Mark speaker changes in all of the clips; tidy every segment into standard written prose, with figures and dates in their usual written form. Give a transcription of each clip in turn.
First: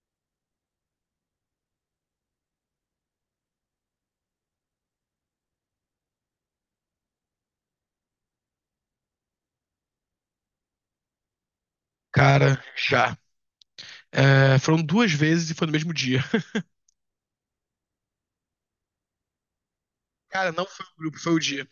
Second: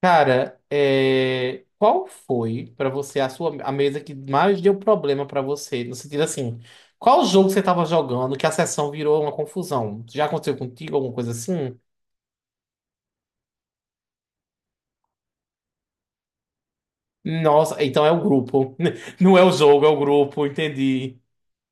Speaker 1: Cara, qual foi pra você a mesa que mais deu problema pra você? No sentido assim, qual jogo você tava jogando que a sessão virou uma confusão? Já aconteceu contigo alguma coisa assim?
Speaker 2: Cara, já. É, foram duas vezes e foi no mesmo dia.
Speaker 1: Nossa, então é o grupo. Não é o jogo, é o grupo,
Speaker 2: Cara, não foi o grupo,
Speaker 1: entendi.
Speaker 2: foi o dia.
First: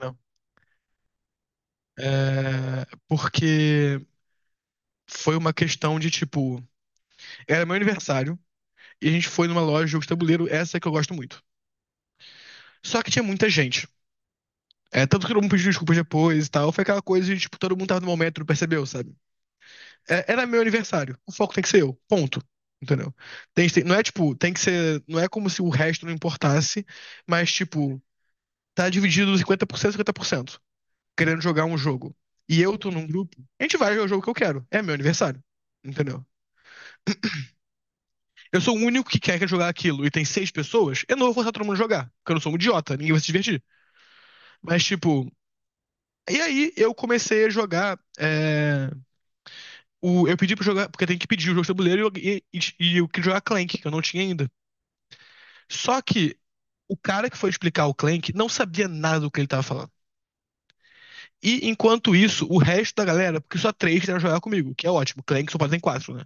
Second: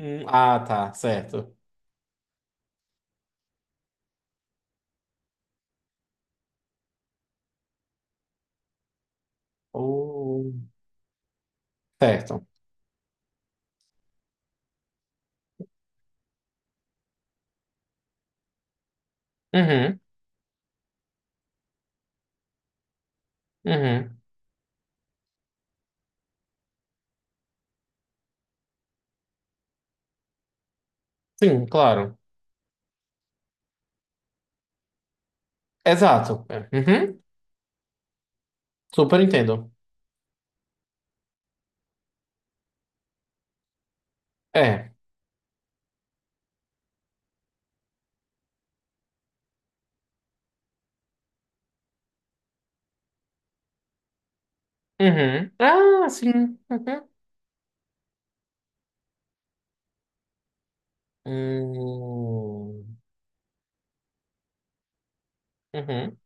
Speaker 2: Não.
Speaker 1: ah, Tá, certo.
Speaker 2: É, porque foi uma questão de tipo. Era meu aniversário e a gente foi numa loja de jogos de tabuleiro,
Speaker 1: Oh.
Speaker 2: essa que eu gosto muito.
Speaker 1: Certo.
Speaker 2: Só que tinha muita gente. É, tanto que todo mundo pediu desculpas depois e tal. Foi aquela coisa de, tipo, todo mundo tava no momento, não percebeu, sabe?
Speaker 1: Uhum,
Speaker 2: É, era meu aniversário. O foco tem que ser eu. Ponto. Entendeu? Não é,
Speaker 1: uhum.
Speaker 2: tipo, tem que ser. Não é como se o resto não importasse, mas, tipo, tá dividido 50%, 50%, querendo jogar
Speaker 1: Sim,
Speaker 2: um jogo
Speaker 1: claro.
Speaker 2: e eu tô num grupo, a gente vai jogar o jogo que eu quero. É meu aniversário. Entendeu?
Speaker 1: Exato. Uhum.
Speaker 2: Eu sou o único que
Speaker 1: Super
Speaker 2: quer jogar
Speaker 1: entendo.
Speaker 2: aquilo e tem seis pessoas. Eu não vou forçar todo mundo a jogar, porque eu não sou um idiota, ninguém vai se divertir. Mas,
Speaker 1: É.
Speaker 2: tipo. E aí eu comecei a jogar. Eu pedi pra jogar, porque tem que pedir o jogo de tabuleiro, e eu queria jogar Clank, que eu não tinha ainda.
Speaker 1: Uhum.
Speaker 2: Só
Speaker 1: Ah,
Speaker 2: que
Speaker 1: sim.
Speaker 2: o
Speaker 1: Uhum.
Speaker 2: cara que foi explicar o Clank não sabia nada do que ele tava falando. E enquanto isso, o resto
Speaker 1: Hum.
Speaker 2: da galera, porque só três quiseram jogar comigo, que é ótimo. Clank só pode ter quatro,
Speaker 1: Uhum.
Speaker 2: né?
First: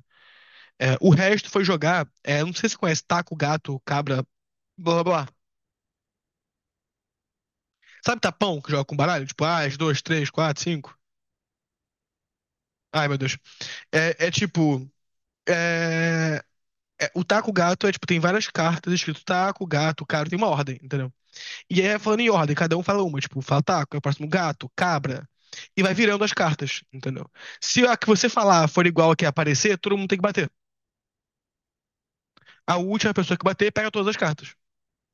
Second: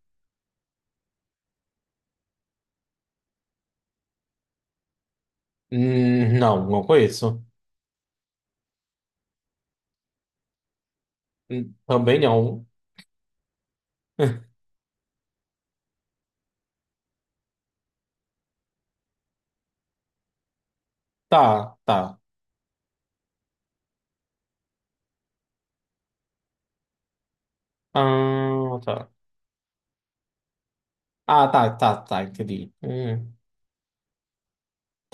Speaker 2: É, o resto foi jogar, não sei se você conhece taco, gato, cabra, blá blá blá.
Speaker 1: Não, não conheço.
Speaker 2: Sabe tapão que joga com baralho? Tipo, ah, as duas, três, quatro, cinco.
Speaker 1: Também não.
Speaker 2: Ai, meu Deus. É, é tipo. É, o taco gato é tipo, tem várias cartas escrito taco, gato, cara, tem uma ordem, entendeu?
Speaker 1: Tá,
Speaker 2: E aí é
Speaker 1: tá.
Speaker 2: falando em ordem, cada um fala uma, tipo, fala taco, é o próximo gato, cabra. E vai virando as cartas, entendeu? Se a que você falar
Speaker 1: Ah,
Speaker 2: for igual
Speaker 1: tá.
Speaker 2: a que é aparecer, todo mundo tem que bater.
Speaker 1: Ah, tá, tá, tá, entendi.
Speaker 2: A última pessoa que bater pega todas as cartas.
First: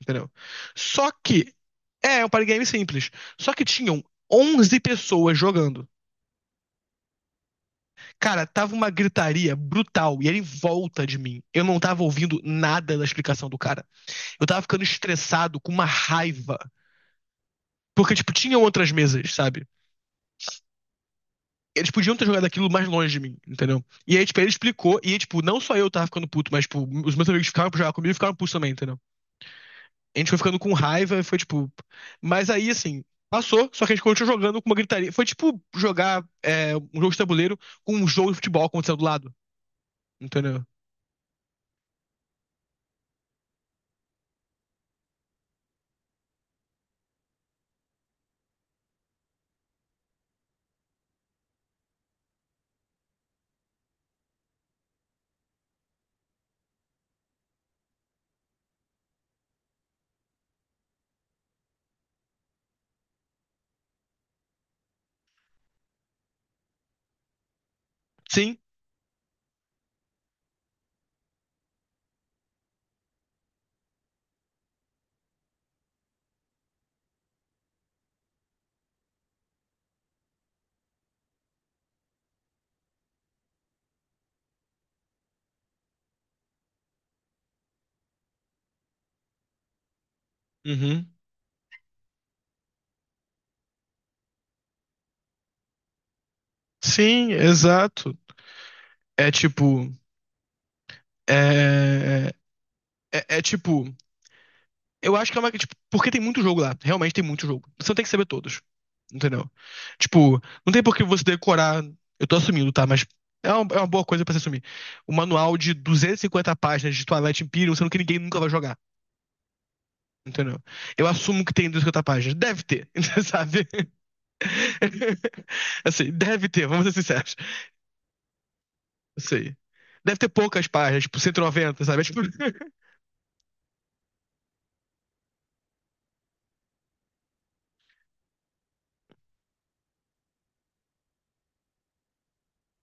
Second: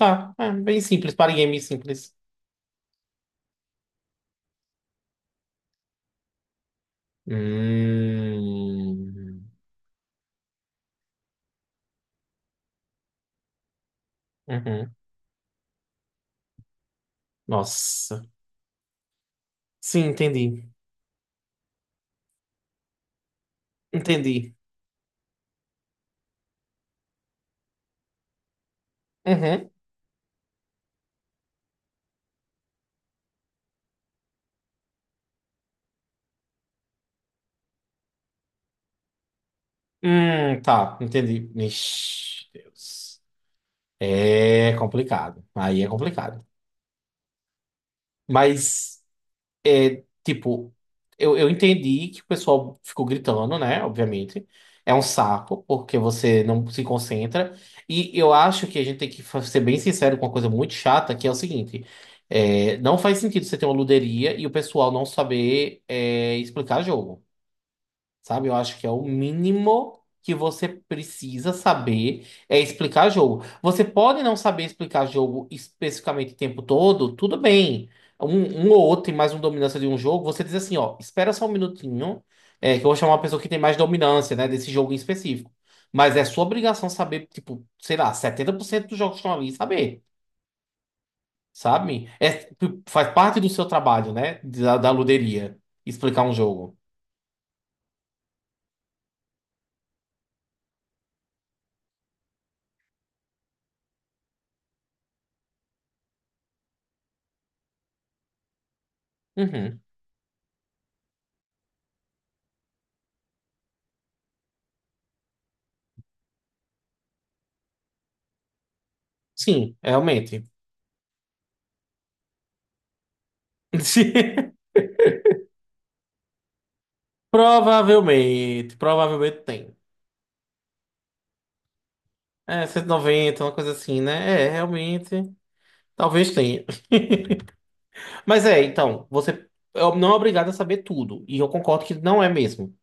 Speaker 2: Entendeu?
Speaker 1: é bem
Speaker 2: Só
Speaker 1: simples, para
Speaker 2: que.
Speaker 1: game simples.
Speaker 2: É um party game simples. Só que tinham 11 pessoas jogando. Cara, tava uma
Speaker 1: Hum,
Speaker 2: gritaria brutal e ele em volta de mim. Eu não tava ouvindo nada da explicação do cara. Eu tava ficando
Speaker 1: uhum.
Speaker 2: estressado com uma raiva. Porque,
Speaker 1: Nossa.
Speaker 2: tipo, tinham outras mesas, sabe?
Speaker 1: Sim, entendi.
Speaker 2: Eles podiam ter jogado aquilo mais longe de mim, entendeu? E aí, tipo, ele
Speaker 1: Entendi.
Speaker 2: explicou, e tipo, não só eu tava ficando puto, mas, tipo, os meus amigos ficaram pra jogar comigo e ficaram putos também, entendeu?
Speaker 1: Uhum.
Speaker 2: A gente foi ficando com raiva e foi tipo. Mas aí, assim, passou, só que a gente continuou jogando com uma gritaria. Foi tipo jogar um jogo de tabuleiro com um jogo de futebol acontecendo do lado. Entendeu?
Speaker 1: Tá, entendi. Ixi, Deus. É complicado. Aí é complicado. Mas. é, tipo, eu entendi que o pessoal ficou gritando, né? Obviamente. É um saco, porque você não se concentra. E eu acho que a gente tem que ser bem sincero com uma coisa muito chata, que é o seguinte: não faz sentido você ter uma luderia e o pessoal não saber explicar jogo. Sabe? Eu
Speaker 2: Sim.
Speaker 1: acho que é o mínimo que você precisa saber é explicar jogo. Você pode não saber explicar jogo especificamente o tempo todo, tudo bem. Um ou outro tem mais uma dominância de um jogo, você diz assim, ó, espera só um minutinho, que eu vou chamar uma pessoa que tem mais dominância, né, desse jogo em específico. Mas é sua obrigação saber, tipo, sei lá, 70% dos jogos que estão ali, saber,
Speaker 2: Uhum.
Speaker 1: sabe? É, tipo, faz parte do seu trabalho, né, da luderia, explicar um jogo.
Speaker 2: Sim, exato. É tipo. É, é, tipo. Eu acho que é uma. Tipo, porque tem muito jogo lá. Realmente tem muito jogo. Você não tem que saber todos. Entendeu?
Speaker 1: Uhum.
Speaker 2: Tipo, não tem por que você decorar. Eu tô assumindo, tá? Mas é uma boa coisa pra você assumir. O manual de 250 páginas de Twilight Imperium, sendo que ninguém nunca vai jogar.
Speaker 1: Sim, realmente.
Speaker 2: Entendeu? Eu assumo que tem 250 páginas. Deve ter, sabe? Assim, deve ter, vamos ser sinceros.
Speaker 1: Provavelmente,
Speaker 2: Eu
Speaker 1: provavelmente
Speaker 2: sei.
Speaker 1: tem.
Speaker 2: Deve ter poucas páginas, tipo 190, sabe? É tipo,
Speaker 1: É, 190, uma coisa assim, né? É, realmente, talvez tenha. Mas é, então, você não é obrigado a saber tudo. E eu concordo que não é mesmo.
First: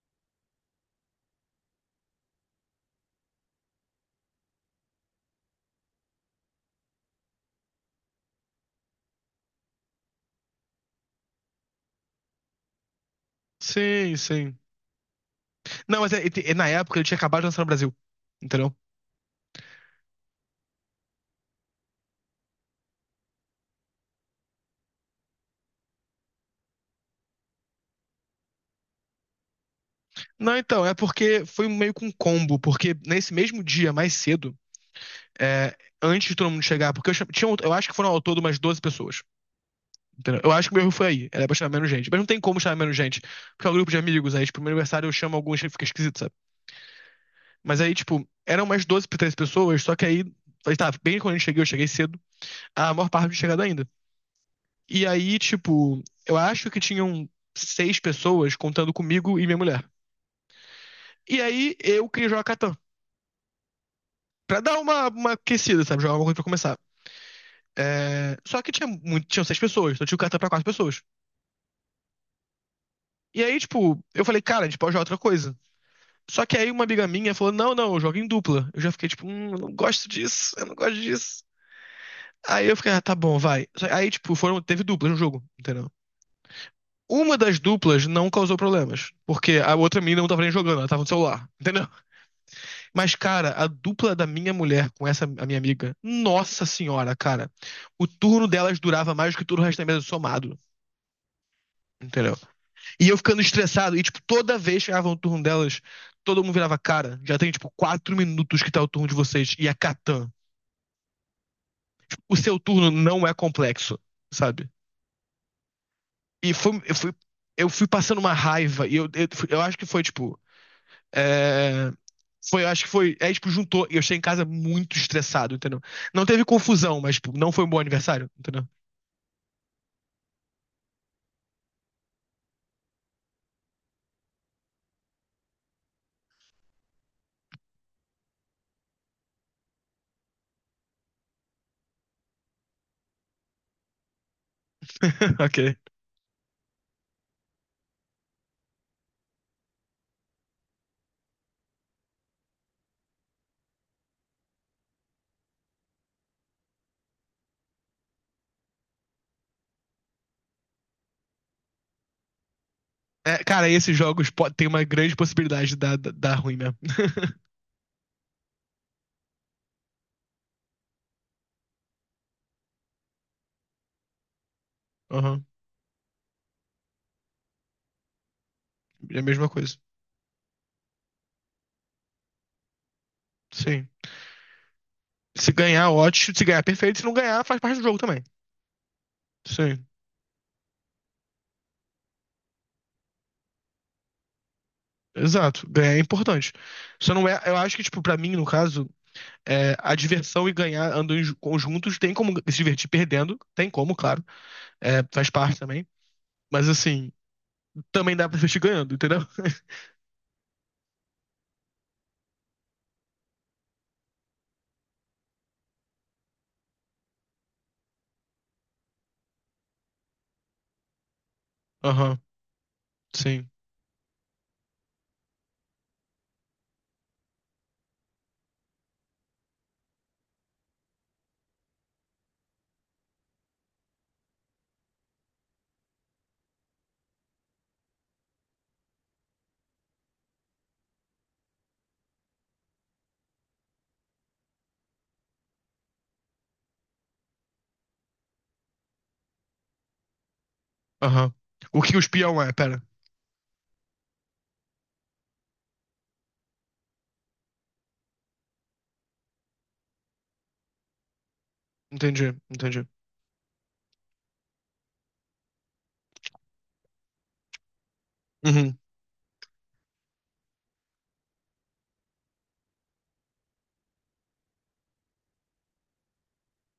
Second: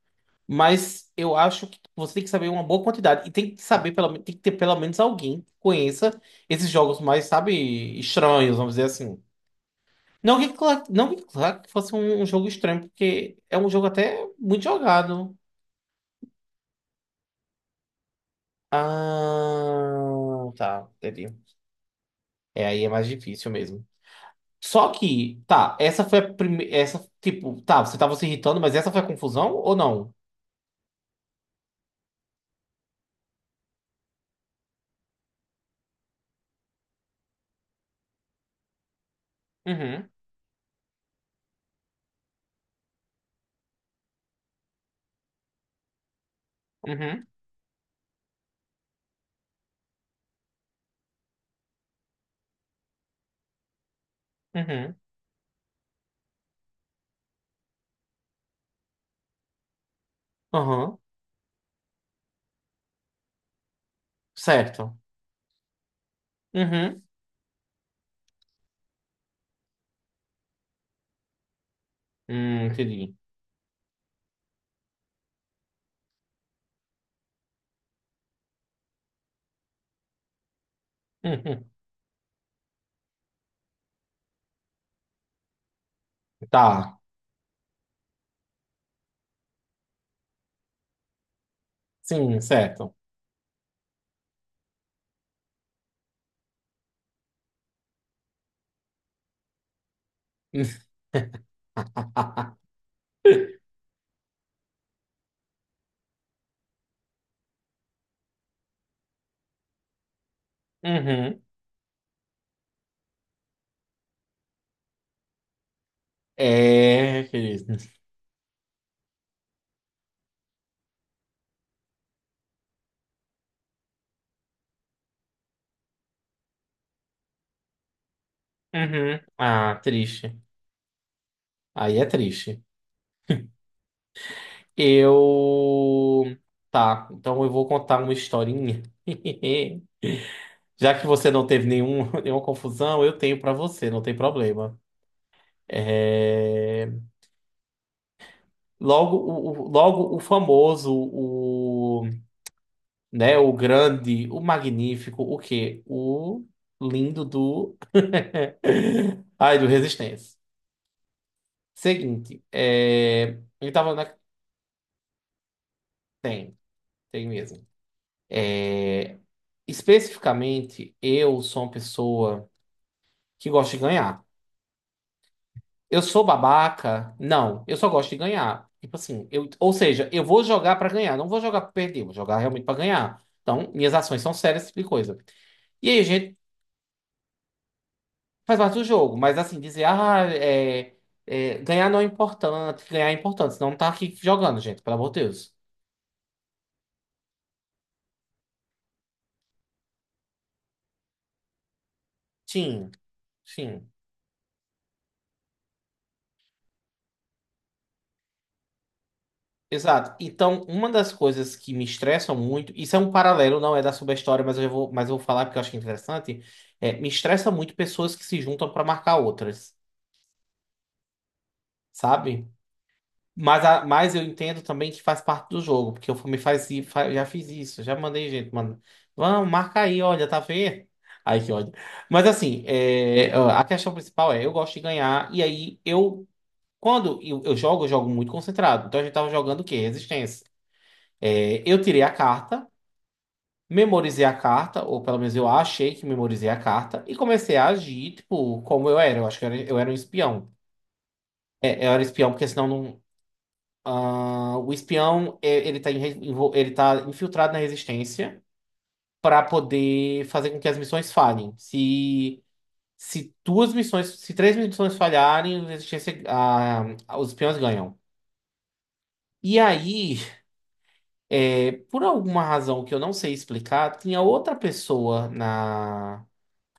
Speaker 1: Mas eu acho que você tem que saber uma boa quantidade. E tem que saber, tem que ter pelo menos alguém que conheça esses jogos mais, sabe, estranhos, vamos dizer assim. Não que, não que claro que fosse um jogo estranho, porque é um jogo
Speaker 2: sim,
Speaker 1: até
Speaker 2: sim.
Speaker 1: muito jogado.
Speaker 2: Não, mas na época ele tinha acabado de lançar no Brasil. Entendeu?
Speaker 1: Ah, tá, entendi. É, aí é mais difícil mesmo. Só que, tá, essa foi a primeira. Essa, tipo, tá, você tava se irritando, mas essa foi a confusão ou não?
Speaker 2: Não, então, é porque foi meio que um combo, porque nesse mesmo dia, mais cedo, é, antes de todo mundo chegar, porque eu, tinha, eu acho que foram ao todo umas 12 pessoas,
Speaker 1: Uhum,
Speaker 2: entendeu? Eu acho que o meu erro foi aí, era pra chamar menos gente, mas não tem como chamar menos gente, porque é um grupo de amigos. Aí, tipo, no meu aniversário eu chamo alguns, que fica esquisito, sabe?
Speaker 1: uhum,
Speaker 2: Mas aí, tipo, eram umas 12 pra 13 pessoas. Só que aí, aí tá, bem quando eu cheguei cedo, a maior parte não tinha chegado ainda.
Speaker 1: uhum,
Speaker 2: E aí, tipo, eu acho que tinham seis pessoas contando comigo e minha mulher.
Speaker 1: uhum,
Speaker 2: E aí, eu queria jogar Catan. Pra dar
Speaker 1: certo.
Speaker 2: uma aquecida, sabe? Jogar alguma coisa pra começar.
Speaker 1: Uhum,
Speaker 2: É, só que tinha muito, tinham seis pessoas, então tinha o cartão pra quatro pessoas.
Speaker 1: entendi.
Speaker 2: E aí, tipo, eu falei, cara, a gente pode jogar outra coisa. Só que aí uma amiga minha falou, não, não, eu jogo em dupla. Eu já fiquei, tipo, eu não gosto disso, eu não gosto disso.
Speaker 1: Uhum,
Speaker 2: Aí eu fiquei, ah, tá bom, vai. Aí, tipo, foram, teve duplas no jogo, entendeu?
Speaker 1: tá,
Speaker 2: Uma das duplas não causou problemas, porque a outra mina não tava nem jogando, ela tava no celular, entendeu?
Speaker 1: sim, certo.
Speaker 2: Mas, cara, a dupla da minha mulher com essa a minha amiga, nossa senhora, cara. O turno delas durava mais do que todo o resto da mesa somado, entendeu? E eu ficando estressado, e, tipo, toda vez que chegava o turno delas, todo mundo virava, cara, já tem, tipo, 4 minutos que tá o turno de vocês, e a Catan.
Speaker 1: Uhum,
Speaker 2: O seu turno não é complexo, sabe? E foi, eu fui,
Speaker 1: é, querido.
Speaker 2: eu, fui passando uma raiva, e eu acho que foi, tipo. É, foi, eu acho que foi. É, tipo, juntou. E eu cheguei em casa muito estressado, entendeu? Não teve confusão, mas, tipo, não foi um bom aniversário, entendeu?
Speaker 1: Uhum, ah, triste. Aí é triste. Eu. Tá, então eu vou contar uma historinha. Já que você não teve nenhum, nenhuma confusão, eu tenho pra você, não tem problema.
Speaker 2: Ok.
Speaker 1: É... Logo, logo o famoso, o, né, o grande, o magnífico, o quê? O lindo do. Ai, do Resistência. Seguinte,
Speaker 2: É, cara,
Speaker 1: ele tava
Speaker 2: esses
Speaker 1: na.
Speaker 2: jogos tem uma grande possibilidade de dar ruim
Speaker 1: Tem,
Speaker 2: mesmo.
Speaker 1: tem mesmo. É, especificamente, eu sou uma pessoa. Que gosta de ganhar.
Speaker 2: Aham.
Speaker 1: Eu sou babaca? Não, eu só gosto de ganhar. Tipo
Speaker 2: É a
Speaker 1: assim,
Speaker 2: mesma
Speaker 1: ou
Speaker 2: coisa.
Speaker 1: seja, eu vou jogar pra ganhar, não vou jogar pra perder, vou jogar realmente pra ganhar. Então,
Speaker 2: Sim.
Speaker 1: minhas ações são sérias, esse tipo de coisa.
Speaker 2: Se
Speaker 1: E
Speaker 2: ganhar,
Speaker 1: aí, a
Speaker 2: ótimo.
Speaker 1: gente
Speaker 2: Se ganhar, perfeito. Se não ganhar, faz parte do jogo também.
Speaker 1: faz parte do jogo, mas assim, dizer,
Speaker 2: Sim.
Speaker 1: ganhar não é importante, ganhar é importante, senão não tá aqui jogando, gente, pelo amor de Deus.
Speaker 2: Exato. Ganhar é importante. Só não é. Eu acho que, tipo, pra mim, no caso, é, a diversão e ganhar andam em conjuntos. Tem como se divertir
Speaker 1: Sim,
Speaker 2: perdendo. Tem
Speaker 1: sim.
Speaker 2: como, claro. É, faz parte também. Mas, assim. Também dá pra assistir ganhando, entendeu?
Speaker 1: Exato. Então, uma das coisas que me estressam muito, isso é um paralelo, não é da subestória, mas eu já vou, mas eu vou falar porque eu acho que é interessante, me estressa muito pessoas que se juntam para marcar outras,
Speaker 2: Aham,
Speaker 1: sabe?
Speaker 2: sim.
Speaker 1: Mas, mas eu entendo também que faz parte do jogo, porque eu já fiz isso, já mandei gente, mano. Vamos, marca aí, olha, tá vendo? Ai, que ódio. Mas assim, é, ó, a questão principal é, eu gosto de ganhar, e aí eu, eu jogo muito concentrado. Então a gente tava jogando o quê? Resistência. É, eu tirei a carta. Memorizei a carta, ou pelo menos eu achei que memorizei a carta, e comecei a agir, tipo, como eu era. Eu acho que eu era um espião.
Speaker 2: Aham. O
Speaker 1: É, eu
Speaker 2: que o
Speaker 1: era espião,
Speaker 2: espião
Speaker 1: porque
Speaker 2: é?
Speaker 1: senão
Speaker 2: Pera.
Speaker 1: não. Ah, o espião, é, ele tá, em re- envol- ele tá infiltrado na resistência para poder fazer com que as missões falhem.
Speaker 2: Entendi, entendi.
Speaker 1: Se 2 missões, se 3 missões falharem, a resistência, ah, os espiões ganham.
Speaker 2: Uhum.
Speaker 1: E aí, é, por alguma razão que eu não sei explicar, tinha outra pessoa na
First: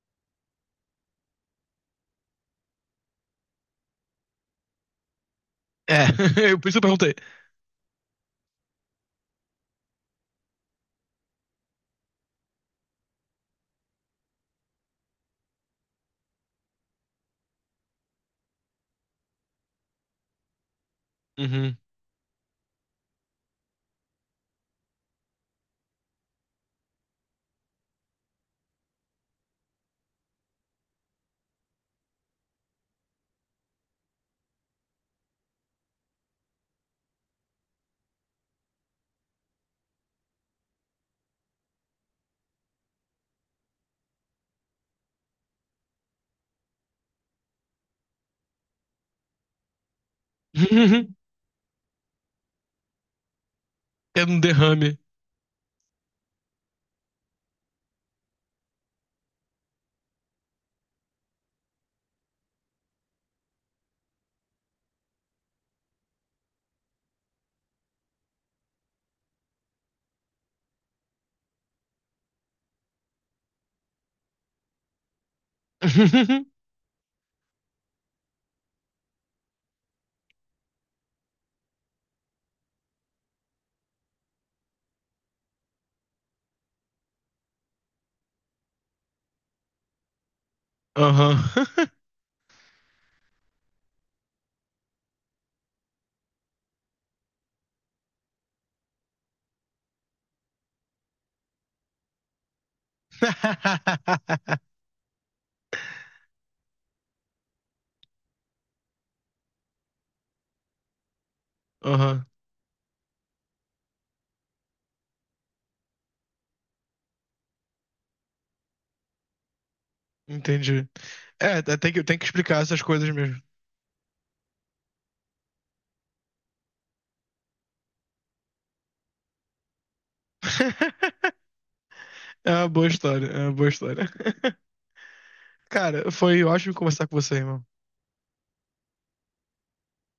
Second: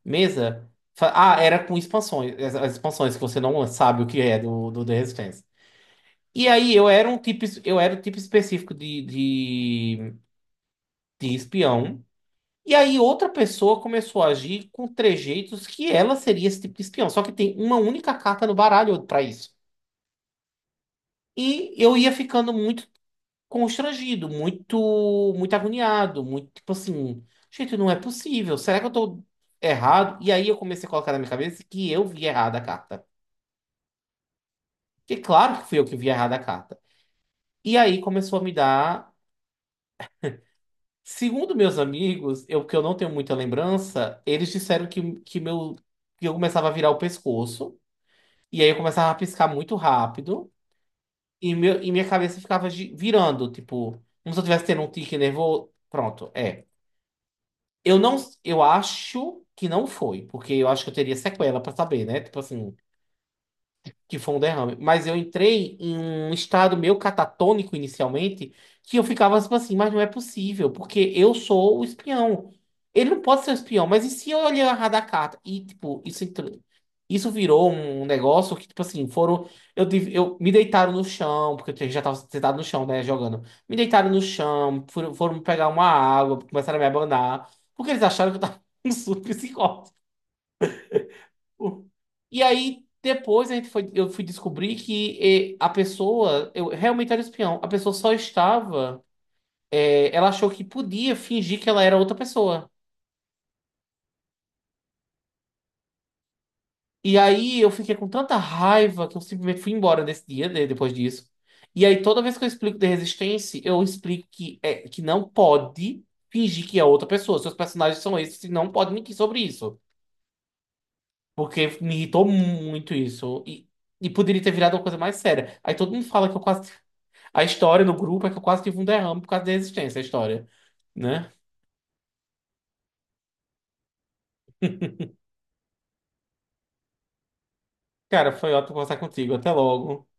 Speaker 1: mesa? Ah, era com expansões. As expansões que você não sabe o que é do The Resistance.
Speaker 2: É,
Speaker 1: E
Speaker 2: eu por
Speaker 1: aí
Speaker 2: isso eu
Speaker 1: eu era
Speaker 2: perguntei.
Speaker 1: um tipo, eu era o tipo específico de espião. E aí outra pessoa começou a agir com trejeitos que ela seria esse tipo de espião. Só que tem uma única carta no baralho para isso. E
Speaker 2: Uhum.
Speaker 1: eu ia ficando muito constrangido, muito agoniado, muito tipo assim, gente, não é possível. Será que eu tô errado? E aí eu comecei a colocar na minha cabeça que eu vi errada a carta. Que claro que fui eu que vi errado a carta. E aí começou a me dar. Segundo meus amigos, eu não tenho muita lembrança, eles disseram meu, que eu começava a virar o pescoço. E aí eu começava a piscar muito rápido. E, meu, e minha cabeça ficava virando, tipo,
Speaker 2: É
Speaker 1: como
Speaker 2: um
Speaker 1: se eu tivesse tendo um
Speaker 2: derrame.
Speaker 1: tique nervoso. Pronto, é. Eu não. Eu acho que não foi, porque eu acho que eu teria sequela pra saber, né? Tipo assim. Que foi um derrame. Mas eu entrei em um estado meio catatônico inicialmente, que eu ficava tipo assim, mas não é possível, porque eu sou o espião. Ele não pode ser o espião, mas e se eu olhar errado a carta? E, tipo, isso entrou. Isso virou um negócio que, tipo assim, foram. Eu me deitaram no chão, porque eu já tava sentado no chão, né, jogando. Me deitaram no chão, foram pegar uma água, começaram a me abanar, porque eles acharam que eu tava um surto psicótico.
Speaker 2: Aham.
Speaker 1: E aí, depois eu fui descobrir que a pessoa, eu realmente era espião. A pessoa só estava, ela achou que podia fingir que ela era outra pessoa. E aí eu fiquei com tanta raiva que eu simplesmente fui embora nesse dia, né, depois disso. E aí, toda
Speaker 2: Aham.
Speaker 1: vez que eu explico de resistência, eu explico que, é, que não pode fingir que é outra pessoa. Seus personagens são esses e não pode mentir sobre isso.
Speaker 2: Entendi. É,
Speaker 1: Porque me
Speaker 2: tem que
Speaker 1: irritou
Speaker 2: explicar essas
Speaker 1: muito
Speaker 2: coisas mesmo.
Speaker 1: isso. E poderia ter virado uma coisa mais séria. Aí todo mundo fala que eu quase. A história do grupo é que eu quase tive um derrame por causa da existência, a história, né?
Speaker 2: É uma boa história, é uma boa história. Cara, foi ótimo conversar com você, irmão.
Speaker 1: Cara, foi ótimo conversar contigo. Até logo.